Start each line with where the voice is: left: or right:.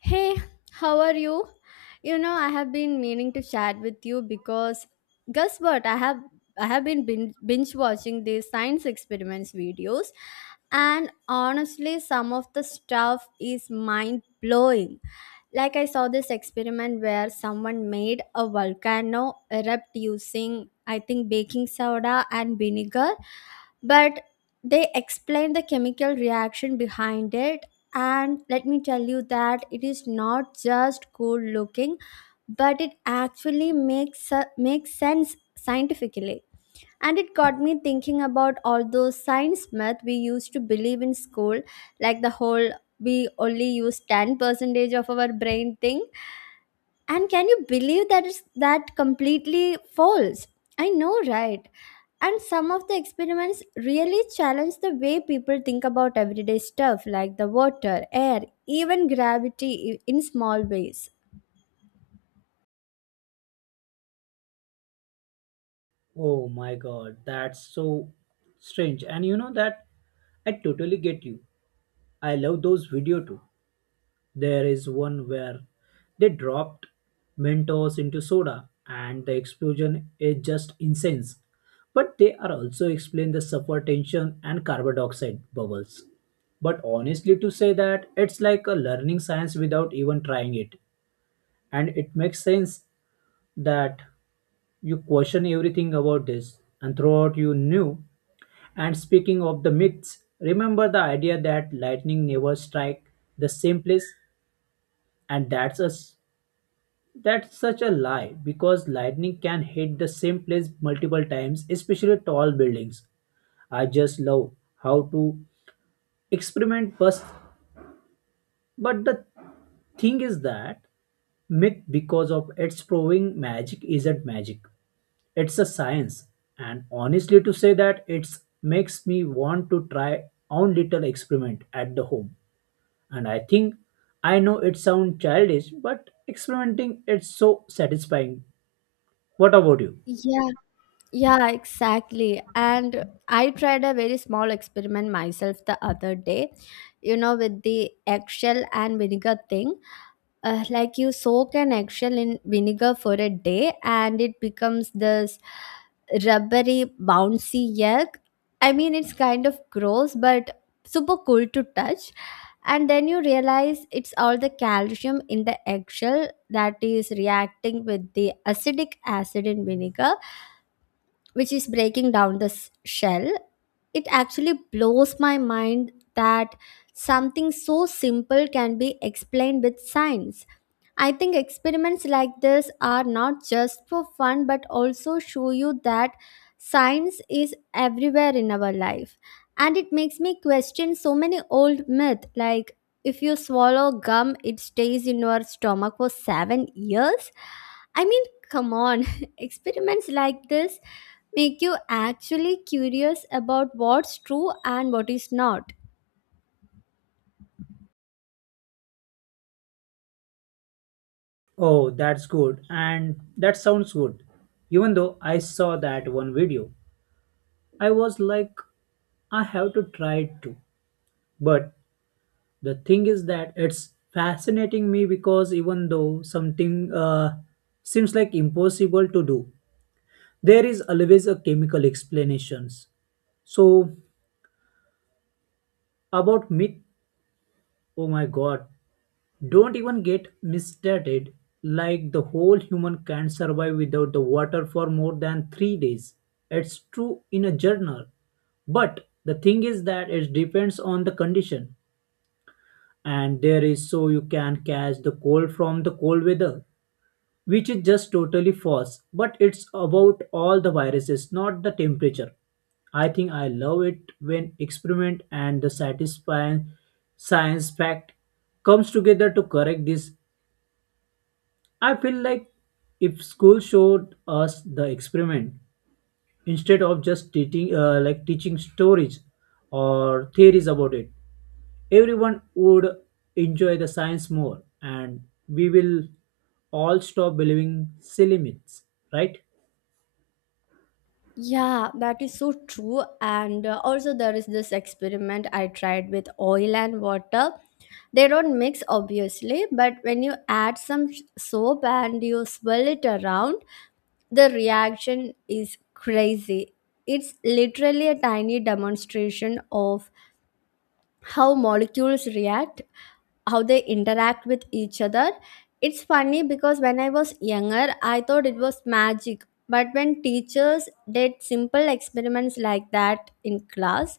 left: Hey, how are you? You know, I have been meaning to chat with you because guess what? I have been binge watching these science experiments videos, and honestly some of the stuff is mind blowing. Like I saw this experiment where someone made a volcano erupt using I think baking soda and vinegar, but they explain the chemical reaction behind it, and let me tell you that it is not just cool looking but it actually makes sense scientifically. And it got me thinking about all those science myth we used to believe in school, like the whole we only use 10 percentage of our brain thing. And can you believe that is that completely false? I know, right? And some of the experiments really challenge the way people think about everyday stuff like the water, air, even gravity in small ways.
right: Oh my god, that's so strange. And you know that I totally get you. I love those video too. There is one where they dropped Mentos into soda and the explosion is just insane. But they are also explain the sulfur tension and carbon dioxide bubbles. But honestly to say that it's like a learning science without even trying it. And it makes sense that you question everything about this and throughout you knew. And speaking of the myths, remember the idea that lightning never strike the same place, and that's us. That's such a lie because lightning can hit the same place multiple times, especially tall buildings. I just love how to experiment first, but the thing is that myth because of its proving magic isn't magic, it's a science. And honestly to say that it's makes me want to try own little experiment at the home. And I think I know it sounds childish, but experimenting it's so satisfying. What about you?
left: Yeah, yeah, exactly. And I tried a very small experiment myself the other day, you know, with the eggshell and vinegar thing. Like you soak an eggshell in vinegar for a day and it becomes this rubbery bouncy yolk. I mean, it's kind of gross but super cool to touch. And then you realize it's all the calcium in the eggshell that is reacting with the acidic acid in vinegar, which is breaking down the shell. It actually blows my mind that something so simple can be explained with science. I think experiments like this are not just for fun but also show you that science is everywhere in our life. And it makes me question so many old myths, like if you swallow gum, it stays in your stomach for 7 years. I mean, come on, experiments like this make you actually curious about what's true and what is not.
right: Oh, that's good. And that sounds good. Even though I saw that one video, I was like, I have to try it too. But the thing is that it's fascinating me because even though something seems like impossible to do, there is always a chemical explanations. So about myth, oh my god, don't even get misstated like the whole human can't survive without the water for more than 3 days. It's true in a journal. But the thing is that it depends on the condition. And there is so you can catch the cold from the cold weather, which is just totally false. But it's about all the viruses, not the temperature. I think I love it when experiment and the satisfying science fact comes together to correct this. I feel like if school showed us the experiment instead of just teaching, like teaching stories or theories about it, everyone would enjoy the science more, and we will all stop believing silly myths, right?
left: Yeah, that is so true. And also, there is this experiment I tried with oil and water. They don't mix, obviously, but when you add some soap and you swirl it around, the reaction is crazy. It's literally a tiny demonstration of how molecules react, how they interact with each other. It's funny because when I was younger, I thought it was magic. But when teachers did simple experiments like that in class,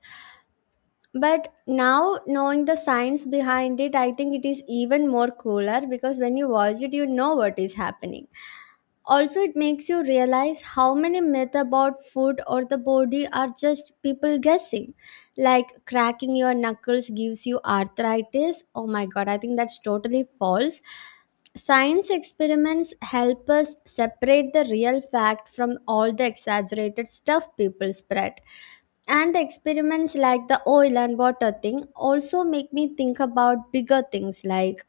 left: but now knowing the science behind it, I think it is even more cooler because when you watch it, you know what is happening. Also, it makes you realize how many myths about food or the body are just people guessing. Like cracking your knuckles gives you arthritis. Oh my god, I think that's totally false. Science experiments help us separate the real fact from all the exaggerated stuff people spread. And the experiments like the oil and water thing also make me think about bigger things like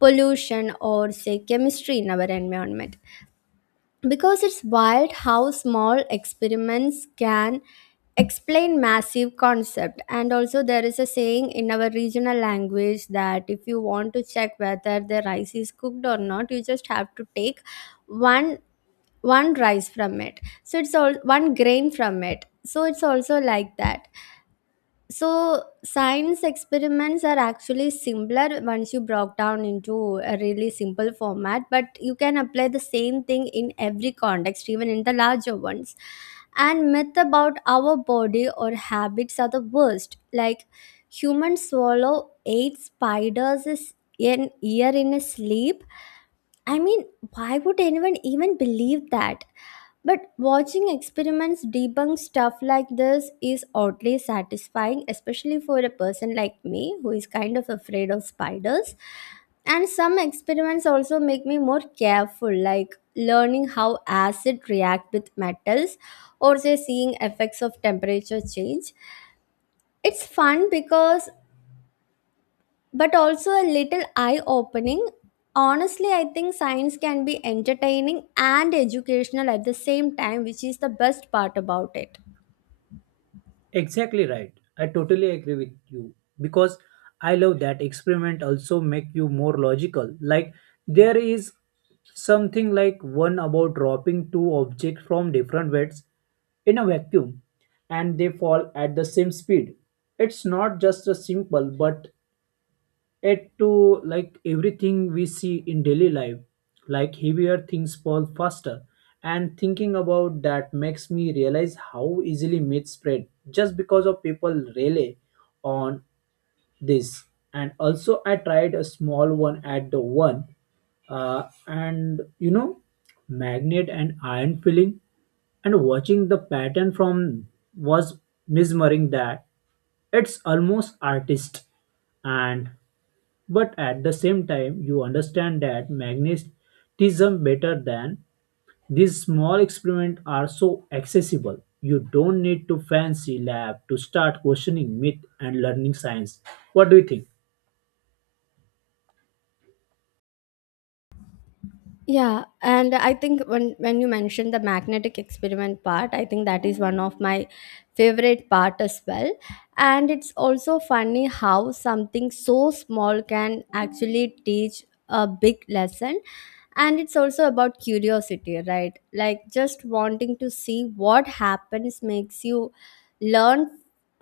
left: pollution or, say, chemistry in our environment. Because it's wild how small experiments can explain massive concept. And also there is a saying in our regional language that if you want to check whether the rice is cooked or not, you just have to take one one rice from it, so it's all one grain from it, so it's also like that. So, science experiments are actually simpler once you broke down into a really simple format, but you can apply the same thing in every context, even in the larger ones. And myth about our body or habits are the worst. Like humans swallow eight spiders an year in a sleep. I mean, why would anyone even believe that? But watching experiments debunk stuff like this is oddly satisfying, especially for a person like me who is kind of afraid of spiders. And some experiments also make me more careful, like learning how acid react with metals or say seeing effects of temperature change. It's fun because but also a little eye opening. Honestly, I think science can be entertaining and educational at the same time, which is the best part about it.
right: Exactly right. I totally agree with you because I love that experiment also make you more logical. Like there is something like one about dropping two objects from different weights in a vacuum and they fall at the same speed. It's not just a simple but it to like everything we see in daily life, like heavier things fall faster. And thinking about that makes me realize how easily myths spread just because of people rely on this. And also I tried a small one at the one, and you know magnet and iron filling and watching the pattern from was mesmerizing that it's almost artist and but at the same time, you understand that magnetism better than these small experiments are so accessible. You don't need to fancy lab to start questioning myth and learning science. What do you think?
left: Yeah, and I think when you mentioned the magnetic experiment part, I think that is one of my favorite part as well. And it's also funny how something so small can actually teach a big lesson. And it's also about curiosity, right? Like just wanting to see what happens makes you learn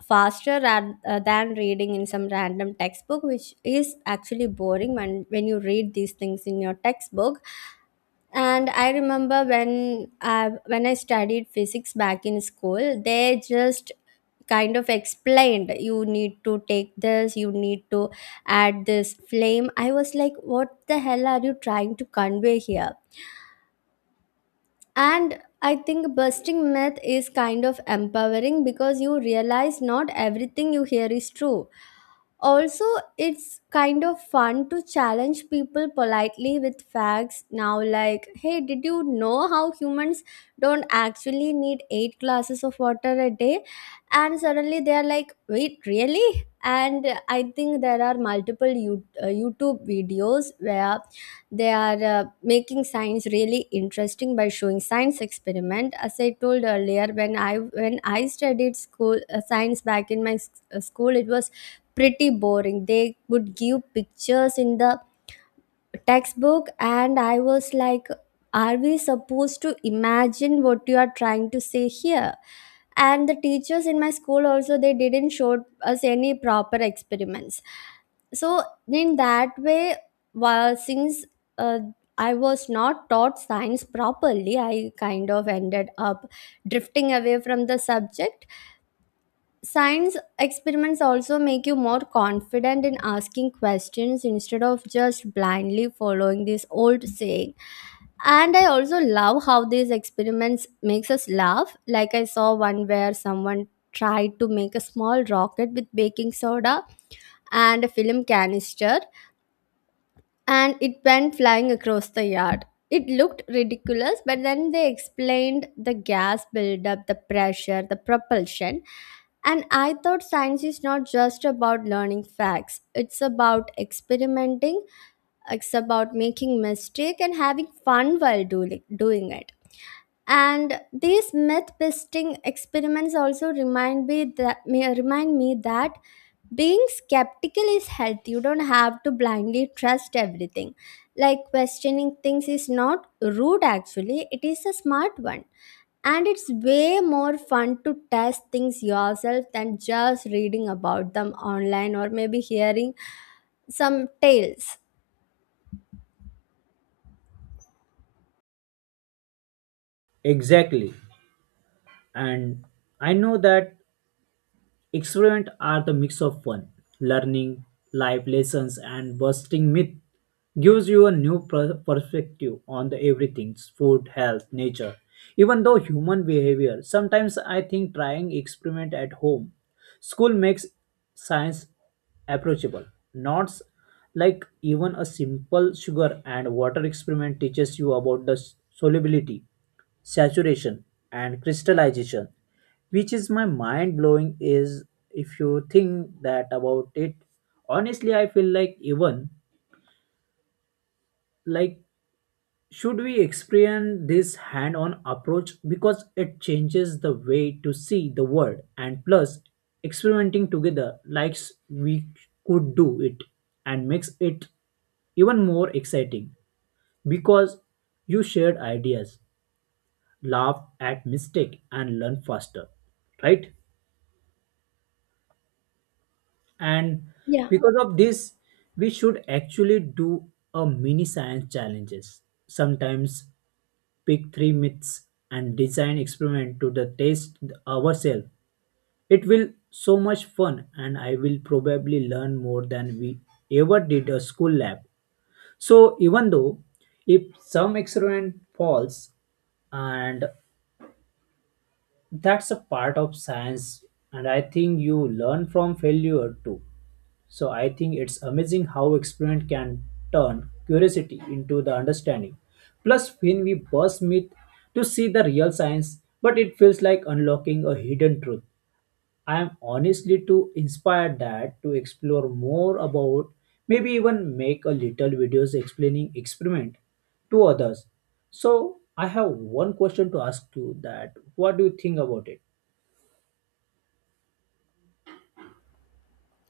left: faster than reading in some random textbook, which is actually boring when you read these things in your textbook. And I remember when I studied physics back in school, they just kind of explained you need to take this, you need to add this flame. I was like, what the hell are you trying to convey here? And I think busting myth is kind of empowering because you realize not everything you hear is true. Also, it's kind of fun to challenge people politely with facts now, like, hey, did you know how humans don't actually need eight glasses of water a day? And suddenly they're like, wait, really? And I think there are multiple YouTube videos where they are making science really interesting by showing science experiment. As I told earlier, when I studied school science back in my school, it was pretty boring. They would give pictures in the textbook and I was like, are we supposed to imagine what you are trying to say here? And the teachers in my school also, they didn't show us any proper experiments. So in that way, while since uh, I was not taught science properly, I kind of ended up drifting away from the subject. Science experiments also make you more confident in asking questions instead of just blindly following this old saying. And I also love how these experiments makes us laugh. Like I saw one where someone tried to make a small rocket with baking soda and a film canister, and it went flying across the yard. It looked ridiculous, but then they explained the gas buildup, the pressure, the propulsion. And I thought science is not just about learning facts. It's about experimenting, it's about making mistake and having fun while doing it. And these myth busting experiments also remind me that being skeptical is healthy. You don't have to blindly trust everything. Like questioning things is not rude, actually it is a smart one. And it's way more fun to test things yourself than just reading about them online or maybe hearing some tales.
right: Exactly. And I know that experiments are the mix of fun, learning, life lessons, and busting myth gives you a new perspective on the everything food health nature even though human behavior sometimes. I think trying experiment at home school makes science approachable, not like even a simple sugar and water experiment teaches you about the solubility, saturation, and crystallization, which is my mind blowing is if you think that about it. Honestly, I feel like even, like, should we experience this hand-on approach because it changes the way to see the world. And plus experimenting together, like we could do it and makes it even more exciting because you shared ideas, laugh at mistake, and learn faster, right? And
left: yeah
right: because of this we should actually do a mini science challenges sometimes. Pick three myths and design experiment to the taste ourselves. It will so much fun and I will probably learn more than we ever did a school lab. So even though if some experiment falls, and that's a part of science, and I think you learn from failure too. So I think it's amazing how experiment can turn curiosity into the understanding. Plus, when we burst myth to see the real science, but it feels like unlocking a hidden truth. I am honestly too inspired that to explore more about, maybe even make a little videos explaining experiment to others. So I have one question to ask you that what do you think about it?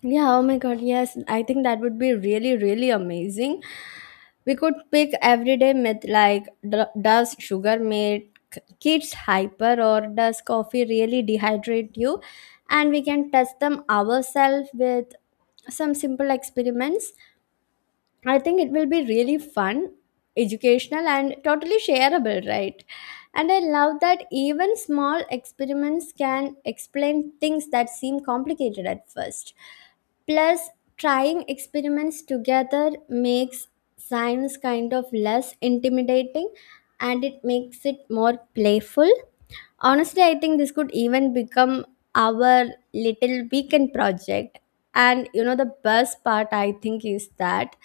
left: yeah oh my god, yes, I think that would be really amazing. We could pick everyday myth like, does sugar make kids hyper? Or does coffee really dehydrate you? And we can test them ourselves with some simple experiments. I think it will be really fun, educational, and totally shareable, right? And I love that even small experiments can explain things that seem complicated at first. Plus, trying experiments together makes science kind of less intimidating, and it makes it more playful. Honestly, I think this could even become our little weekend project. And you know, the best part I think is that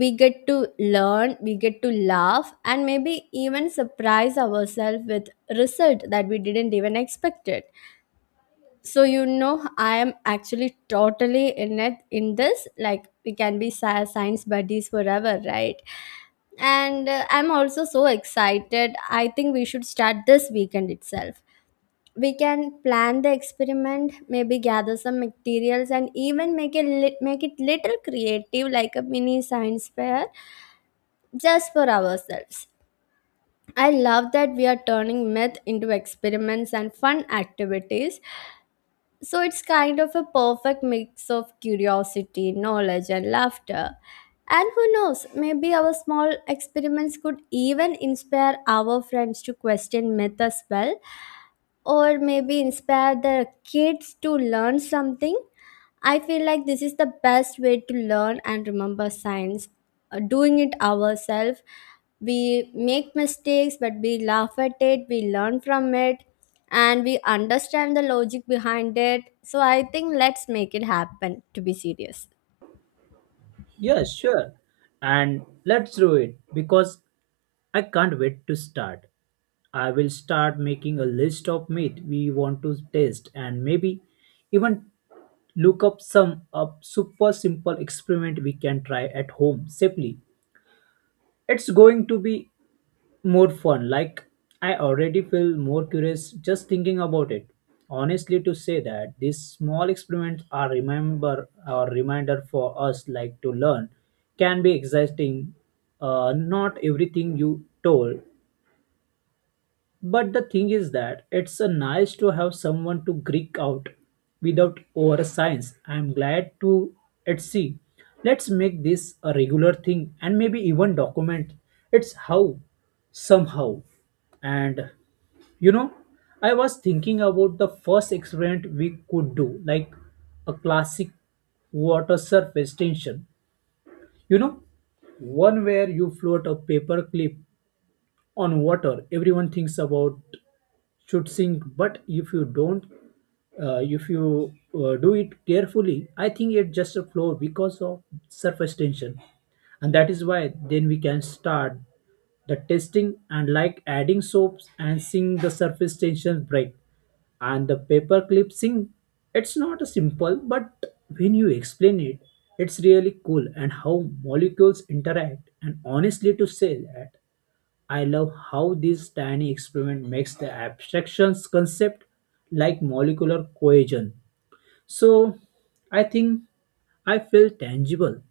left: we get to learn, we get to laugh, and maybe even surprise ourselves with result that we didn't even expect it. So you know, I am actually totally in it in this. Like we can be science buddies forever, right? And I'm also so excited. I think we should start this weekend itself. We can plan the experiment, maybe gather some materials, and even make it make it little creative, like a mini science fair just for ourselves. I love that we are turning myth into experiments and fun activities. So it's kind of a perfect mix of curiosity, knowledge, and laughter. And who knows, maybe our small experiments could even inspire our friends to question myth as well, or maybe inspire the kids to learn something. I feel like this is the best way to learn and remember science. Doing it ourselves, we make mistakes, but we laugh at it, we learn from it, and we understand the logic behind it. So I think let's make it happen to be serious.
right: Yes, sure. And let's do it because I can't wait to start. I will start making a list of meat we want to taste and maybe even look up some up super simple experiment we can try at home safely. It's going to be more fun. Like I already feel more curious just thinking about it. Honestly, to say that these small experiments are remember or reminder for us like to learn can be exciting. Not everything you told. But the thing is that it's a nice to have someone to Greek out without over science. I'm glad to at sea. Let's make this a regular thing and maybe even document it's how somehow. And you know, I was thinking about the first experiment we could do, like a classic water surface tension. You know, one where you float a paper clip on water everyone thinks about should sink but if you don't, if you do it carefully I think it just a flow because of surface tension. And that is why then we can start the testing and like adding soaps and seeing the surface tension break and the paper clip sink. It's not a simple but when you explain it it's really cool and how molecules interact. And honestly to say that I love how this tiny experiment makes the abstractions concept like molecular cohesion. So I think I feel tangible.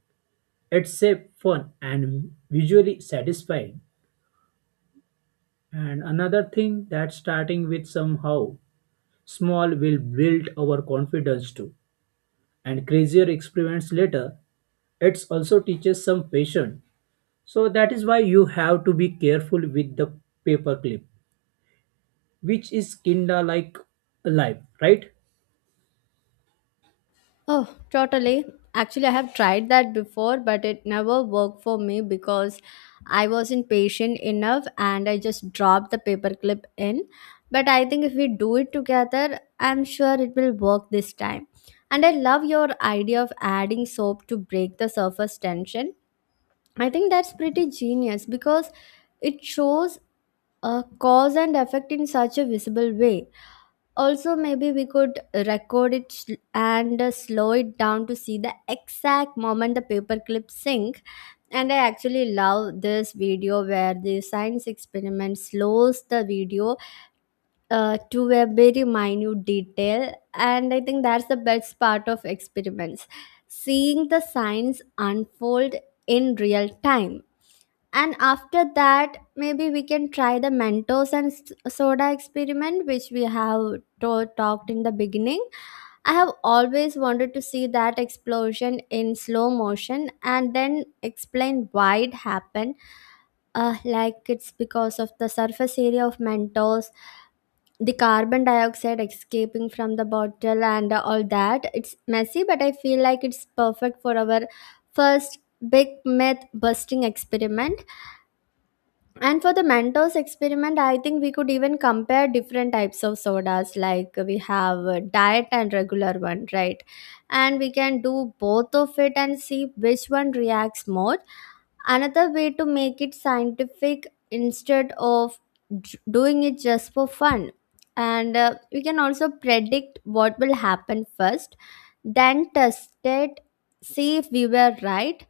right: It's safe, fun, and visually satisfying. And another thing that starting with somehow small will build our confidence too. And crazier experiments later, it also teaches some patience. So that is why you have to be careful with the paperclip, which is kinda like alive, right?
left: Oh, totally. Actually, I have tried that before, but it never worked for me because I wasn't patient enough and I just dropped the paperclip in. But I think if we do it together, I'm sure it will work this time. And I love your idea of adding soap to break the surface tension. I think that's pretty genius because it shows a cause and effect in such a visible way. Also, maybe we could record it and slow it down to see the exact moment the paperclip sink. And I actually love this video where the science experiment slows the video to a very minute detail. And I think that's the best part of experiments, seeing the science unfold in real time. And after that, maybe we can try the Mentos and soda experiment, which we have talked in the beginning. I have always wanted to see that explosion in slow motion and then explain why it happened. Like it's because of the surface area of Mentos, the carbon dioxide escaping from the bottle, and all that. It's messy, but I feel like it's perfect for our first big myth busting experiment. And for the Mentos experiment, I think we could even compare different types of sodas. Like we have a diet and regular one, right? And we can do both of it and see which one reacts more. Another way to make it scientific instead of doing it just for fun. And we can also predict what will happen first, then test it, see if we were right.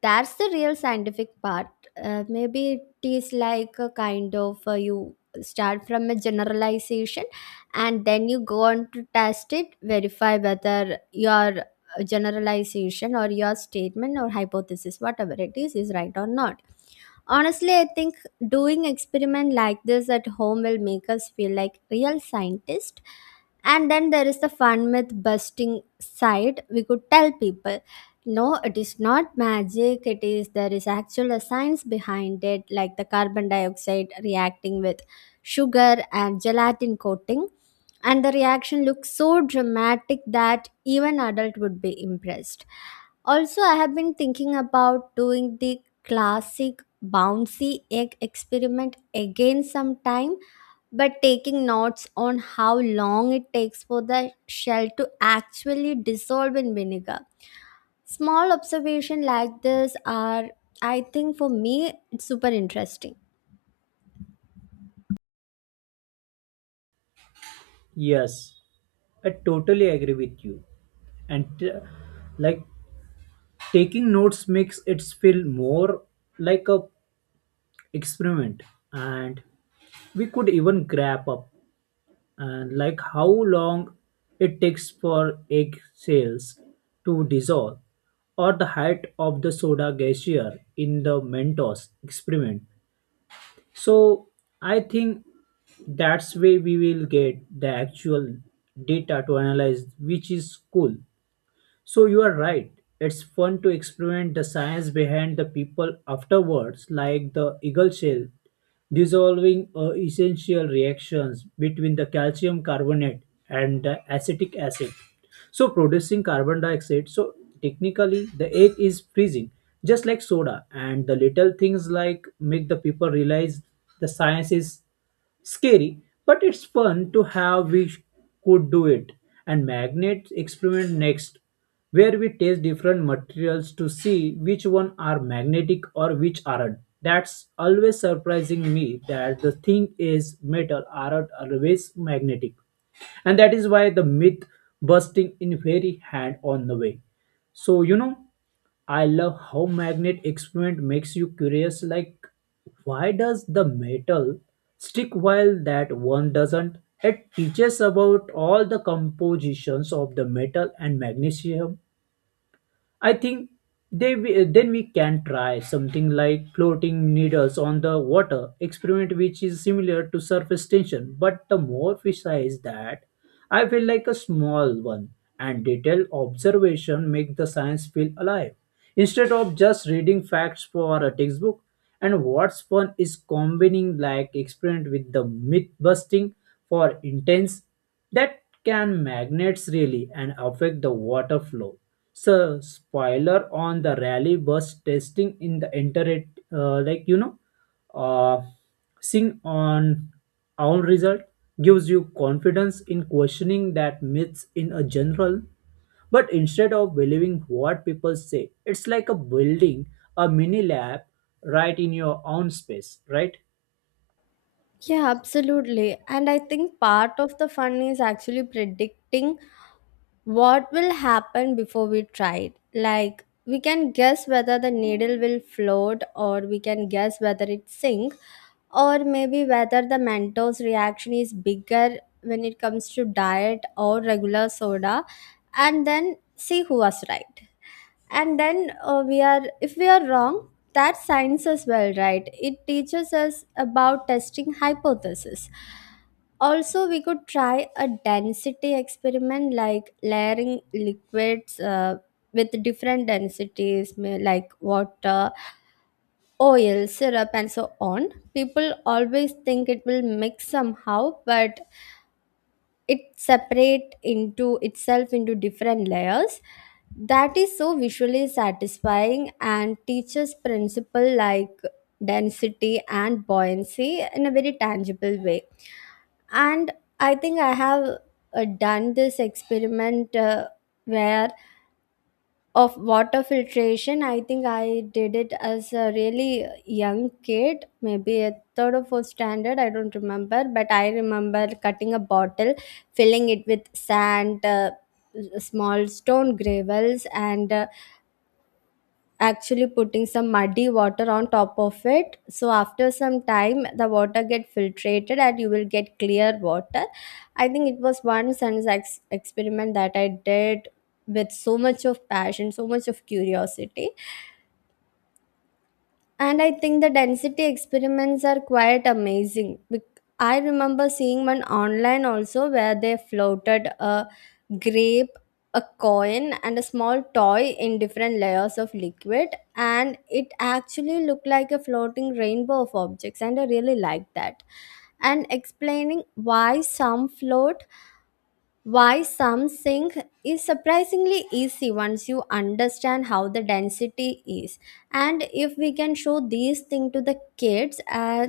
left: That's the real scientific part. Maybe it is like a kind of, you start from a generalization and then you go on to test it, verify whether your generalization or your statement or hypothesis, whatever it is right or not. Honestly, I think doing experiment like this at home will make us feel like real scientists. And then there is the fun myth busting side. We could tell people, no, it is not magic. It is there is actual a science behind it, like the carbon dioxide reacting with sugar and gelatin coating, and the reaction looks so dramatic that even adult would be impressed. Also, I have been thinking about doing the classic bouncy egg experiment again sometime, but taking notes on how long it takes for the shell to actually dissolve in vinegar. Small observation like this are, I think for me, it's super interesting.
right: Yes, I totally agree with you. And like taking notes makes it feel more like a experiment. And we could even grab up and like how long it takes for egg cells to dissolve, or the height of the soda glacier in the Mentos experiment. So I think that's where we will get the actual data to analyze, which is cool. So you are right. It's fun to experiment the science behind the people afterwards, like the eagle shell dissolving essential reactions between the calcium carbonate and the acetic acid. So producing carbon dioxide. So technically the egg is freezing, just like soda. And the little things like make the people realize the science is scary, but it's fun to have we could do it. And magnet experiment next, where we test different materials to see which one are magnetic or which aren't. That's always surprising me that the thing is metal aren't always magnetic. And that is why the myth busting in very hand on the way. So you know I love how magnet experiment makes you curious like why does the metal stick while that one doesn't? It teaches about all the compositions of the metal and magnesium. I think then we can try something like floating needles on the water experiment, which is similar to surface tension. But the more fish size that I feel like a small one, and detailed observation make the science feel alive instead of just reading facts for a textbook. And what's fun is combining like experiment with the myth busting for intense that can magnets really and affect the water flow. So spoiler on the rally bus testing in the internet, uh, like you know, uh, seeing on our result gives you confidence in questioning that myths in a general. But instead of believing what people say, it's like a building a mini lab right in your own space, right?
left: Yeah, absolutely. And I think part of the fun is actually predicting what will happen before we try it. Like, we can guess whether the needle will float, or we can guess whether it sink, or maybe whether the Mentos reaction is bigger when it comes to diet or regular soda, and then see who was right. And then we are if we are wrong, that science as well, right? It teaches us about testing hypothesis. Also, we could try a density experiment like layering liquids with different densities, like water, oil, syrup, and so on. People always think it will mix somehow, but it separate into itself into different layers. That is so visually satisfying and teaches principle like density and buoyancy in a very tangible way. And I think I have done this experiment, where of water filtration. I think I did it as a really young kid, maybe a third or fourth standard. I don't remember, but I remember cutting a bottle, filling it with sand, small stone gravels, and actually putting some muddy water on top of it. So after some time the water get filtrated and you will get clear water. I think it was one science experiment that I did with so much of passion, so much of curiosity. And I think the density experiments are quite amazing. I remember seeing one online also where they floated a grape, a coin, and a small toy in different layers of liquid, and it actually looked like a floating rainbow of objects, and I really liked that. And explaining why some float, why some sing, is surprisingly easy once you understand how the density is. And if we can show these things to the kids,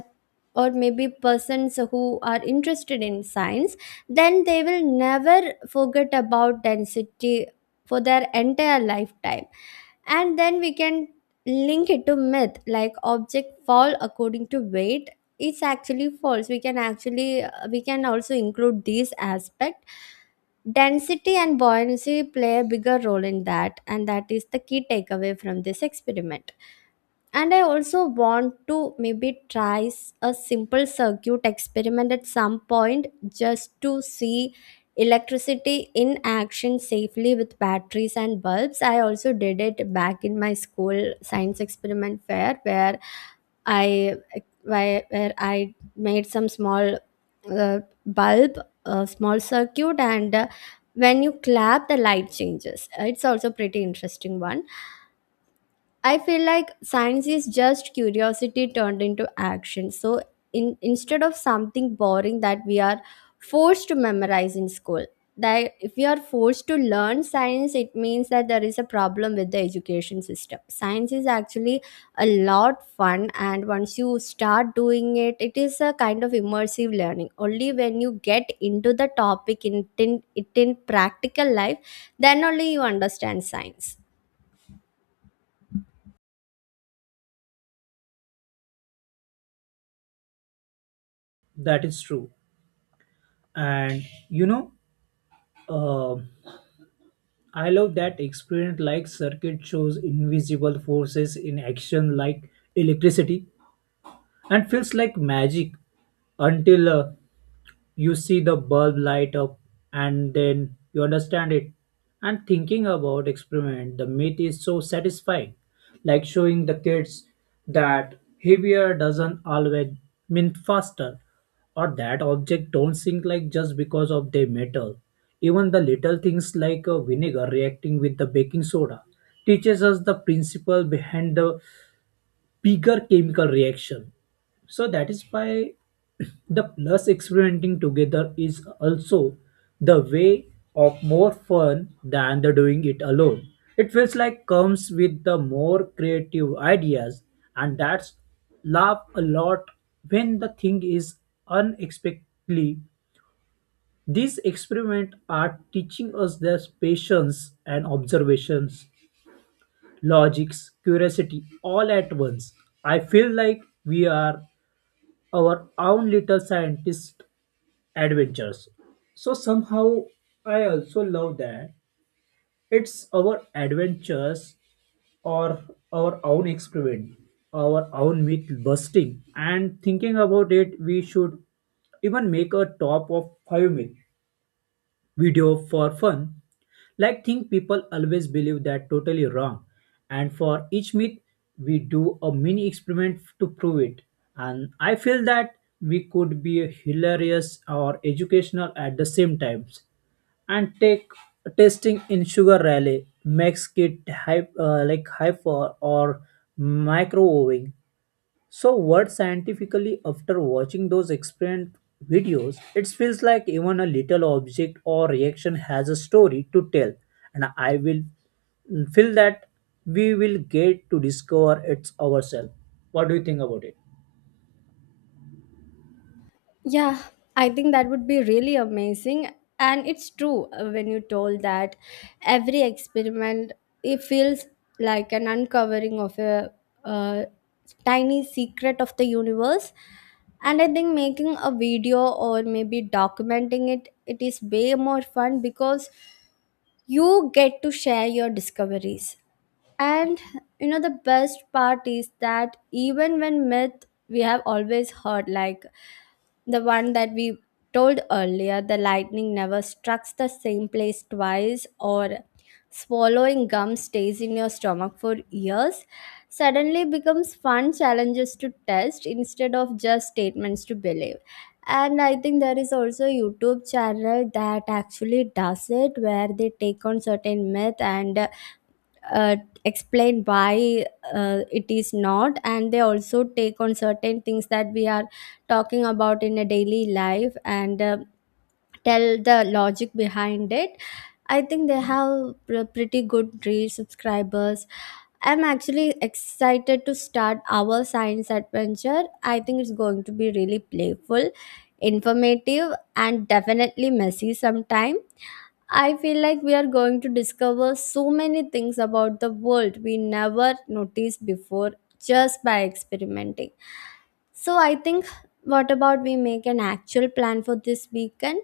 left: or maybe persons who are interested in science, then they will never forget about density for their entire lifetime. And then we can link it to myth like object fall according to weight. It's actually false. We can also include this aspect. Density and buoyancy play a bigger role in that, and that is the key takeaway from this experiment. And I also want to maybe try a simple circuit experiment at some point just to see electricity in action safely with batteries and bulbs. I also did it back in my school science experiment fair I where I made some small uh, bulb, a small circuit, and when you clap, the light changes. It's also pretty interesting one. I feel like science is just curiosity turned into action. So in instead of something boring that we are forced to memorize in school, that if we are forced to learn science, it means that there is a problem with the education system. Science is actually a lot fun, and once you start doing it, it is a kind of immersive learning. Only when you get into the topic in practical life, then only you understand science.
right: That is true. And you know, uh, I love that experience, like circuit shows invisible forces in action like electricity and feels like magic until you see the bulb light up and then you understand it. And thinking about experiment the myth is so satisfying like showing the kids that heavier doesn't always mean faster or that object don't sink like just because of their metal. Even the little things like a vinegar reacting with the baking soda teaches us the principle behind the bigger chemical reaction. So that is why the plus experimenting together is also the way of more fun than the doing it alone. It feels like comes with the more creative ideas and that's laugh a lot when the thing is unexpectedly. These experiments are teaching us their patience and observations, logics, curiosity all at once. I feel like we are our own little scientist adventures. So somehow I also love that it's our adventures or our own experiment, our own myth busting, and thinking about it, we should even make a top of five myth video for fun. Like think people always believe that totally wrong. And for each myth, we do a mini experiment to prove it. And I feel that we could be hilarious or educational at the same times. And take testing in sugar rally makes it hype, like hyper or microwaving. So, what scientifically, after watching those experiment videos, it feels like even a little object or reaction has a story to tell, and I will feel that we will get to discover it ourselves. What do you think about it?
left: Yeah, I think that would be really amazing. And it's true, when you told that every experiment, it feels like an uncovering of a, uh tiny secret of the universe. And I think making a video or maybe documenting it is way more fun because you get to share your discoveries. And the best part is that even when myth we have always heard, like the one that we told earlier, the lightning never strikes the same place twice, or swallowing gum stays in your stomach for years, suddenly becomes fun challenges to test instead of just statements to believe. And I think there is also a YouTube channel that actually does it where they take on certain myth and uh, explain why it is not. And they also take on certain things that we are talking about in a daily life, and tell the logic behind it. I think they have pretty good real subscribers. I'm actually excited to start our science adventure. I think it's going to be really playful, informative, and definitely messy sometime. I feel like we are going to discover so many things about the world we never noticed before just by experimenting. So I think, what about we make an actual plan for this weekend?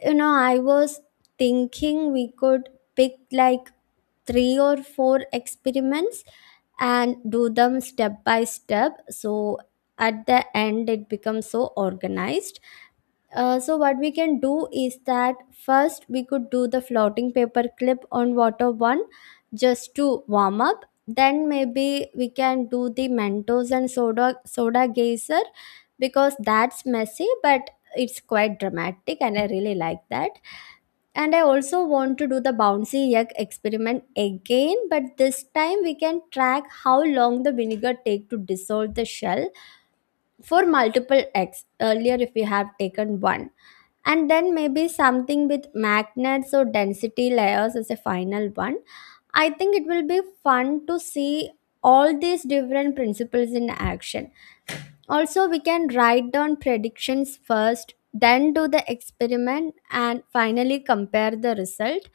left: I was thinking we could pick like three or four experiments and do them step by step so at the end it becomes so organized. So what we can do is that first we could do the floating paper clip on water one just to warm up. Then maybe we can do the Mentos and soda geyser because that's messy but it's quite dramatic and I really like that. And I also want to do the bouncy egg experiment again, but this time we can track how long the vinegar take to dissolve the shell for multiple x earlier if we have taken one. And then maybe something with magnets or density layers as a final one. I think it will be fun to see all these different principles in action. Also, we can write down predictions first, then do the experiment, and finally compare the result.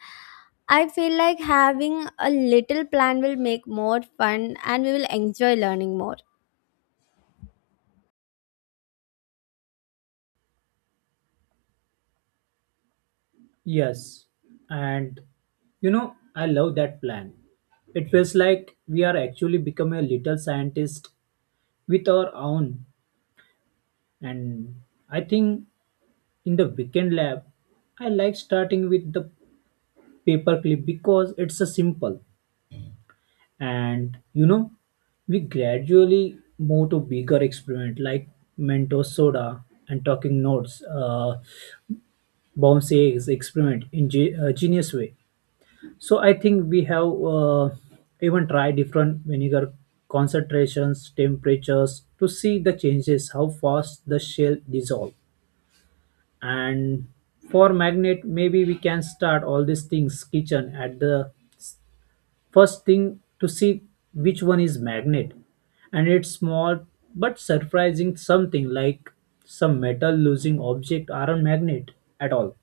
left: I feel like having a little plan will make more fun and we will enjoy learning more.
right: Yes, and you know, I love that plan. It feels like we are actually becoming a little scientist with our own. And I think in the weekend lab, I like starting with the paperclip because it's a simple and you know we gradually move to bigger experiment like mentos soda and talking notes, bounce eggs experiment in genius way. So I think we have, even tried different vinegar concentrations temperatures to see the changes how fast the shell dissolve. And for magnet maybe we can start all these things kitchen at the first thing to see which one is magnet and it's small but surprising something like some metal losing object aren't magnet at all.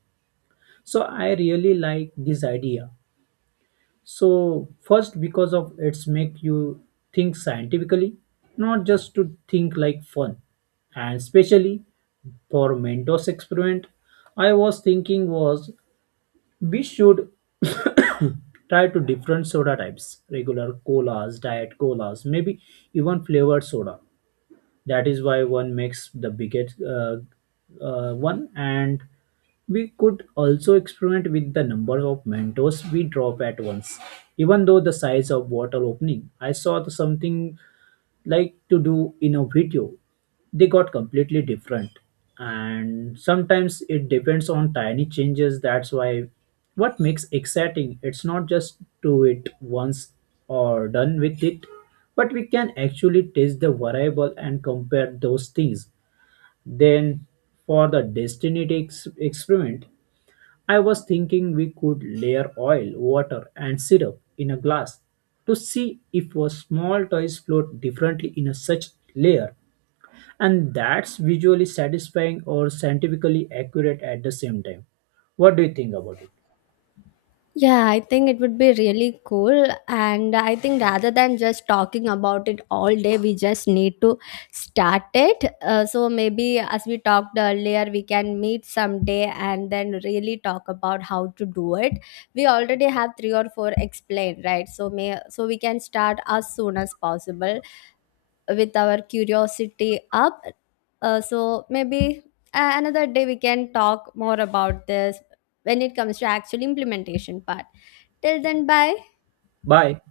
right: So I really like this idea. So first because of it's make you think scientifically not just to think like fun. And especially for mentos experiment I was thinking was we should try to different soda types, regular colas, diet colas, maybe even flavored soda. That is why one makes the biggest one and we could also experiment with the number of mentos we drop at once. Even though the size of bottle opening, I saw the something like to do in a video they got completely different and sometimes it depends on tiny changes. That's why what makes exciting it's not just do it once or done with it but we can actually test the variable and compare those things. Then for the destiny experiment I was thinking we could layer oil, water, and syrup in a glass to see if a small toys float differently in a such layer, and that's visually satisfying or scientifically accurate at the same time. What do you think about it?
left: Yeah, I think it would be really cool. And I think rather than just talking about it all day, we just need to start it. So maybe as we talked earlier, we can meet someday and then really talk about how to do it. We already have three or four explained, right? So may so we can start as soon as possible with our curiosity up. So maybe another day we can talk more about this when it comes to actual implementation part. Till then, bye.
right: Bye.